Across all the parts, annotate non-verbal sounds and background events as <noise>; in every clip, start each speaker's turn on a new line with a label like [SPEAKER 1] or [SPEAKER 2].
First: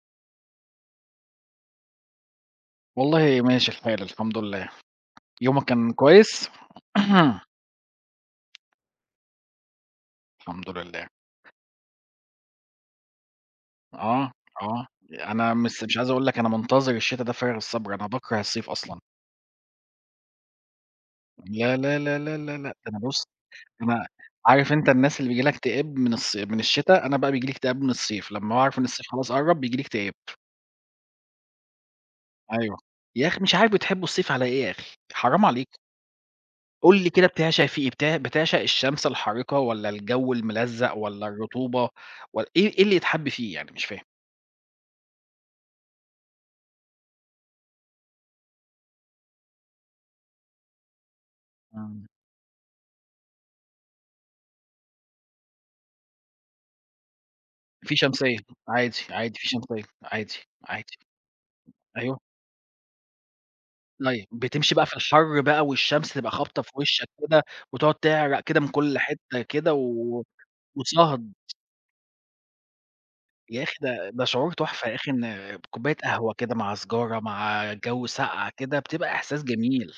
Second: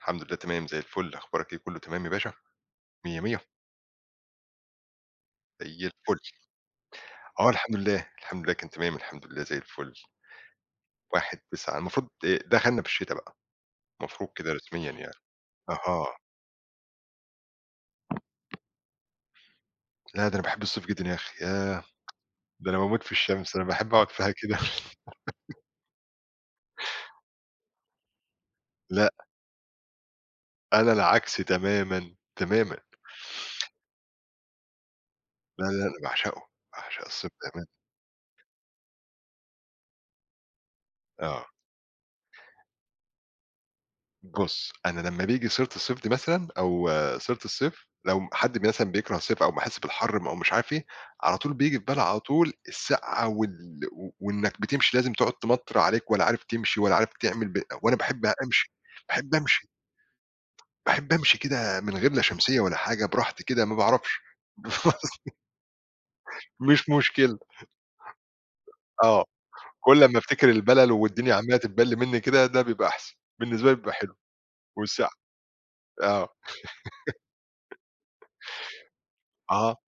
[SPEAKER 1] الحمد لله تمام، زي الفل أخبارك إيه، كُلّه تمام يا باشا، مِيّة
[SPEAKER 2] والله
[SPEAKER 1] مِيّة.
[SPEAKER 2] ماشي الحال، الحمد لله. يومك
[SPEAKER 1] زي
[SPEAKER 2] كان
[SPEAKER 1] الفل،
[SPEAKER 2] كويس؟ <clears throat>
[SPEAKER 1] آه الحمد لله، الحمد لله كان تمام الحمد لله، زي الفُل.
[SPEAKER 2] الحمد لله.
[SPEAKER 1] 1/9 المفروض دخلنا في الشتا بقى، المفروض
[SPEAKER 2] آه،
[SPEAKER 1] كده
[SPEAKER 2] آه،
[SPEAKER 1] رسميًا يعني،
[SPEAKER 2] أنا مس مش عايز
[SPEAKER 1] أها.
[SPEAKER 2] أقول لَك أنا مُنتظر الشتا ده بفارغ الصبر، أنا باكره الصيف أصلًا.
[SPEAKER 1] لا، ده أنا باحب الصيف جدًا يا أخي
[SPEAKER 2] يا
[SPEAKER 1] ياه!
[SPEAKER 2] لا، لا، لا، لا، لأ
[SPEAKER 1] ده
[SPEAKER 2] ده
[SPEAKER 1] أنا
[SPEAKER 2] أنا
[SPEAKER 1] باموت في
[SPEAKER 2] بُص
[SPEAKER 1] الشمس، أنا باحب
[SPEAKER 2] أنا
[SPEAKER 1] أقعد فيها كده
[SPEAKER 2] عارف أنت الناس اللي بييجي لها
[SPEAKER 1] <giggles>
[SPEAKER 2] اكتئاب من الص من الشتا، أنا بقى بييجي لي اكتئاب من الصيف لمّا باعرف إن الصيف
[SPEAKER 1] لأ.
[SPEAKER 2] خلاص قرّب، بييجي لي اكتئاب.
[SPEAKER 1] أنا العكس تمامًا، تمامًا.
[SPEAKER 2] أيوة، يا أخي مش عارف، بتحبوا الصيف على إيه يا أخي؟ حرام
[SPEAKER 1] لا، لا،
[SPEAKER 2] عليك.
[SPEAKER 1] أنا باعشقه،
[SPEAKER 2] قُل
[SPEAKER 1] باعشق
[SPEAKER 2] لي كده
[SPEAKER 1] الصيف
[SPEAKER 2] بتعشق
[SPEAKER 1] بأمانة.
[SPEAKER 2] فيه إيه؟ بتع بتعشق الشمس الحارقة والّا الجو الملزق والّا
[SPEAKER 1] آه.
[SPEAKER 2] الرطوبة، ول إيه إيه اللي يتحب فيه يعني؟ مش فاهم.
[SPEAKER 1] بُص أنا لمّا بييجي سيرة الصيف دي مثلًا، أو سيرة الصيف لو م حد مثلًا بيكره الصيف أو أمّا أحس بالحر أو م مش عارف إيه، على طول بييجي في بالي
[SPEAKER 2] إمم.
[SPEAKER 1] على طول الساقعة وال و وإنك بتمشي لازم تقعد تمطر عليك ولا عارف تمشي ولا عارف تعمل ب
[SPEAKER 2] في
[SPEAKER 1] وأنا باحب
[SPEAKER 2] شمسية
[SPEAKER 1] أمشي،
[SPEAKER 2] عادي،
[SPEAKER 1] باحب
[SPEAKER 2] عادي في
[SPEAKER 1] امشي.
[SPEAKER 2] شمسية عادي، عادي
[SPEAKER 1] باحب امشي كده من غير
[SPEAKER 2] أيوه.
[SPEAKER 1] لا شمسية ولا حاجة براحتي كده، ما باعرفش
[SPEAKER 2] طيب، بتمشي بقى في
[SPEAKER 1] <unintelligible>
[SPEAKER 2] الحر بقى والشمس تبقى خابطة في
[SPEAKER 1] مش
[SPEAKER 2] وشك
[SPEAKER 1] مشكلة.
[SPEAKER 2] كده وتقعد تعرق كده من كل
[SPEAKER 1] آه،
[SPEAKER 2] حتة كده
[SPEAKER 1] كل ما
[SPEAKER 2] و
[SPEAKER 1] أفتكر البلل
[SPEAKER 2] وتصهد.
[SPEAKER 1] والدنيا عمالة تتبل مني كده، ده بيبقى أحسن،
[SPEAKER 2] يا
[SPEAKER 1] بالنسبة
[SPEAKER 2] أخي
[SPEAKER 1] لي بيبقى
[SPEAKER 2] ده
[SPEAKER 1] حلو
[SPEAKER 2] ده شعور تحفة يا أخي
[SPEAKER 1] والساقعة
[SPEAKER 2] إن آآ كوباية
[SPEAKER 1] آه
[SPEAKER 2] قهوة كده، مع سيجارة مع جو ساقعة كده، بتبقى
[SPEAKER 1] <laughs>
[SPEAKER 2] إحساس
[SPEAKER 1] آه،
[SPEAKER 2] جميل.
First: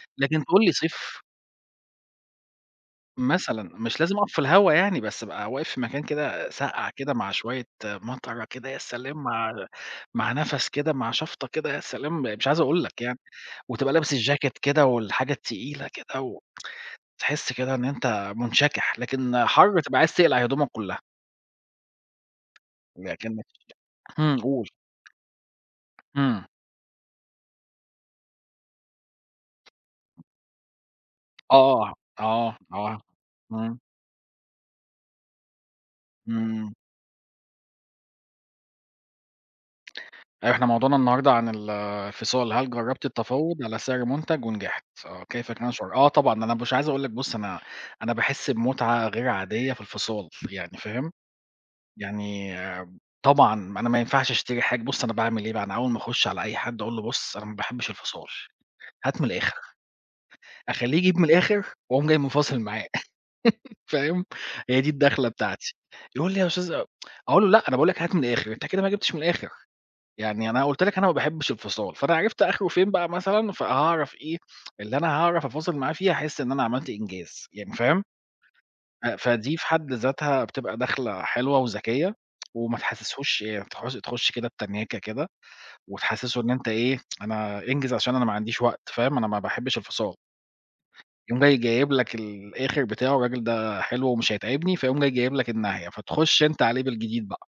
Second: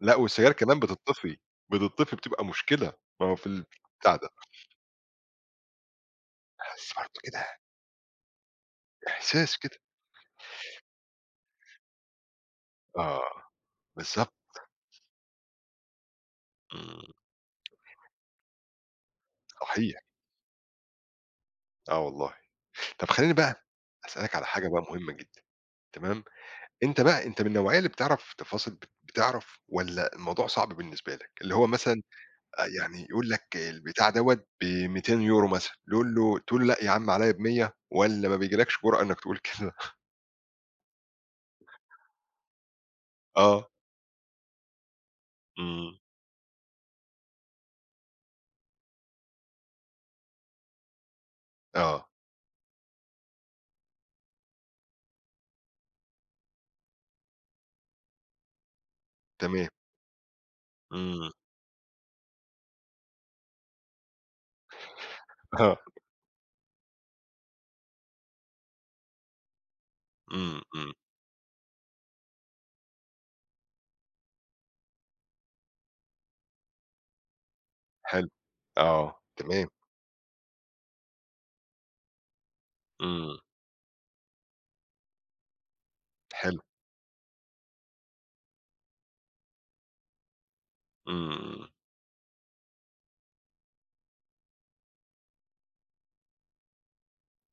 [SPEAKER 1] لأ
[SPEAKER 2] لكن
[SPEAKER 1] والسجاير
[SPEAKER 2] تقول لي
[SPEAKER 1] كمان
[SPEAKER 2] صيف.
[SPEAKER 1] بتطفي، بتطفي بتبقى مُشكلة ما هو في
[SPEAKER 2] مثلًا، مش لازم
[SPEAKER 1] البتاع ده.
[SPEAKER 2] أقف في الهوا يعني بس، أبقى واقف في مكان كده ساقعة
[SPEAKER 1] تحسّ برضه
[SPEAKER 2] كده، مع
[SPEAKER 1] كده.
[SPEAKER 2] شوية مطرة كده، يا سلام مع
[SPEAKER 1] إحساس كده.
[SPEAKER 2] مع نفس كده مع شفطة كده يا سلام، مش عايز أقول لَك يعني
[SPEAKER 1] آه،
[SPEAKER 2] وتبقى لابِس
[SPEAKER 1] بالضبط.
[SPEAKER 2] الjacket كده والحاجة التقيلة كده و
[SPEAKER 1] إمم.
[SPEAKER 2] تحس كده إن انت مُنشكِح، لكن حر تبقى
[SPEAKER 1] صحيح.
[SPEAKER 2] عايز تقلع هدومَك كُلّها.
[SPEAKER 1] آه، والله طب
[SPEAKER 2] يبقى
[SPEAKER 1] خلّيني
[SPEAKER 2] أكِنَّك
[SPEAKER 1] بقى، أسألك
[SPEAKER 2] امم
[SPEAKER 1] على حاجة
[SPEAKER 2] قُل.
[SPEAKER 1] بقى مُهمة جدًا تمام،
[SPEAKER 2] إمم.
[SPEAKER 1] أنت بقى أنت من النوعية اللي بتعرف تفاصل بت بتعرف والّا الموضوع صعب بالنسبة لك؟ اللي هو
[SPEAKER 2] آه،
[SPEAKER 1] مثلًا
[SPEAKER 2] آه،
[SPEAKER 1] آآ
[SPEAKER 2] آه،
[SPEAKER 1] يعني يقول لَك
[SPEAKER 2] إمم.
[SPEAKER 1] البتاع دَوّة ب200€ مثلًا تقول له تقول
[SPEAKER 2] إمم.
[SPEAKER 1] لأ، يا عم عليَّ ب100 والّا ما بيجيلَكش جُرأة إنك تقول كده؟
[SPEAKER 2] إحنا موضوعنا النهاره، عن ال الفِصال، هل جرّبت التفاوض
[SPEAKER 1] آه.
[SPEAKER 2] على سعر مُنتج ونجحت؟ آه، كيف كان شعورك؟
[SPEAKER 1] إمم.
[SPEAKER 2] آه، طبعًا أنا مش عايز أقول لَك بُص، أنا أنا باحس بمُتعة غير عادية في الفِصال يعني، فاهم؟
[SPEAKER 1] آه.
[SPEAKER 2] يعني آآ طبعًا أنا ما ينفعش أشتري حاج بُص أنا باعمل إيه بقى، أنا أول ما أخُش على أي حدّ أقول له "بُصُ أنا ما باحبش الفصال هات من الآخر."
[SPEAKER 1] تمام.
[SPEAKER 2] أخلّيه يجيب من
[SPEAKER 1] إمم.
[SPEAKER 2] الآخر وأقوم جاي مفاصِل معاه. <laughs> فاهم؟ هي دي الدخلة بتاعتي
[SPEAKER 1] آه
[SPEAKER 2] يقول لي "يا أستاذ أ" <tsk> أقول له "لأ، أنا باقول لَك هات من الآخر أنت كده ما جِبتش من الآخر يعني
[SPEAKER 1] إمم،
[SPEAKER 2] أنا قُلت
[SPEAKER 1] إمم.
[SPEAKER 2] لَك أنا ما باحبش الفصال" فأنا عرفت آخره فين بقى مثلًا، فهاعرف إيه اللي أنا هاعرف أفاصل معاه فيه هاحس إن أنا عملت إنجاز، يعني، فاهم.
[SPEAKER 1] حلو
[SPEAKER 2] أ
[SPEAKER 1] آه،
[SPEAKER 2] فدِي في
[SPEAKER 1] تمام.
[SPEAKER 2] حد ذاتها بتبقى دخلة حلوة وذكية، <tsk> وما
[SPEAKER 1] إمم.
[SPEAKER 2] تحسِسهوش آآ تخش تخش كده بتنَاكة كده، وتحسسه إن
[SPEAKER 1] حلو.
[SPEAKER 2] أنت إيه، أنا انجِز عشان أنا ما عنديش وقت فاهم، أنا ما باحبش الفصال. يقوم جاي
[SPEAKER 1] إمم.
[SPEAKER 2] جايب لَك الآخر بتاعه، الراجل ده حلو ومش هيتعبني، فيقوم جاي جايب لَك الناهية، فتخش انت عليه بالجديد بقى.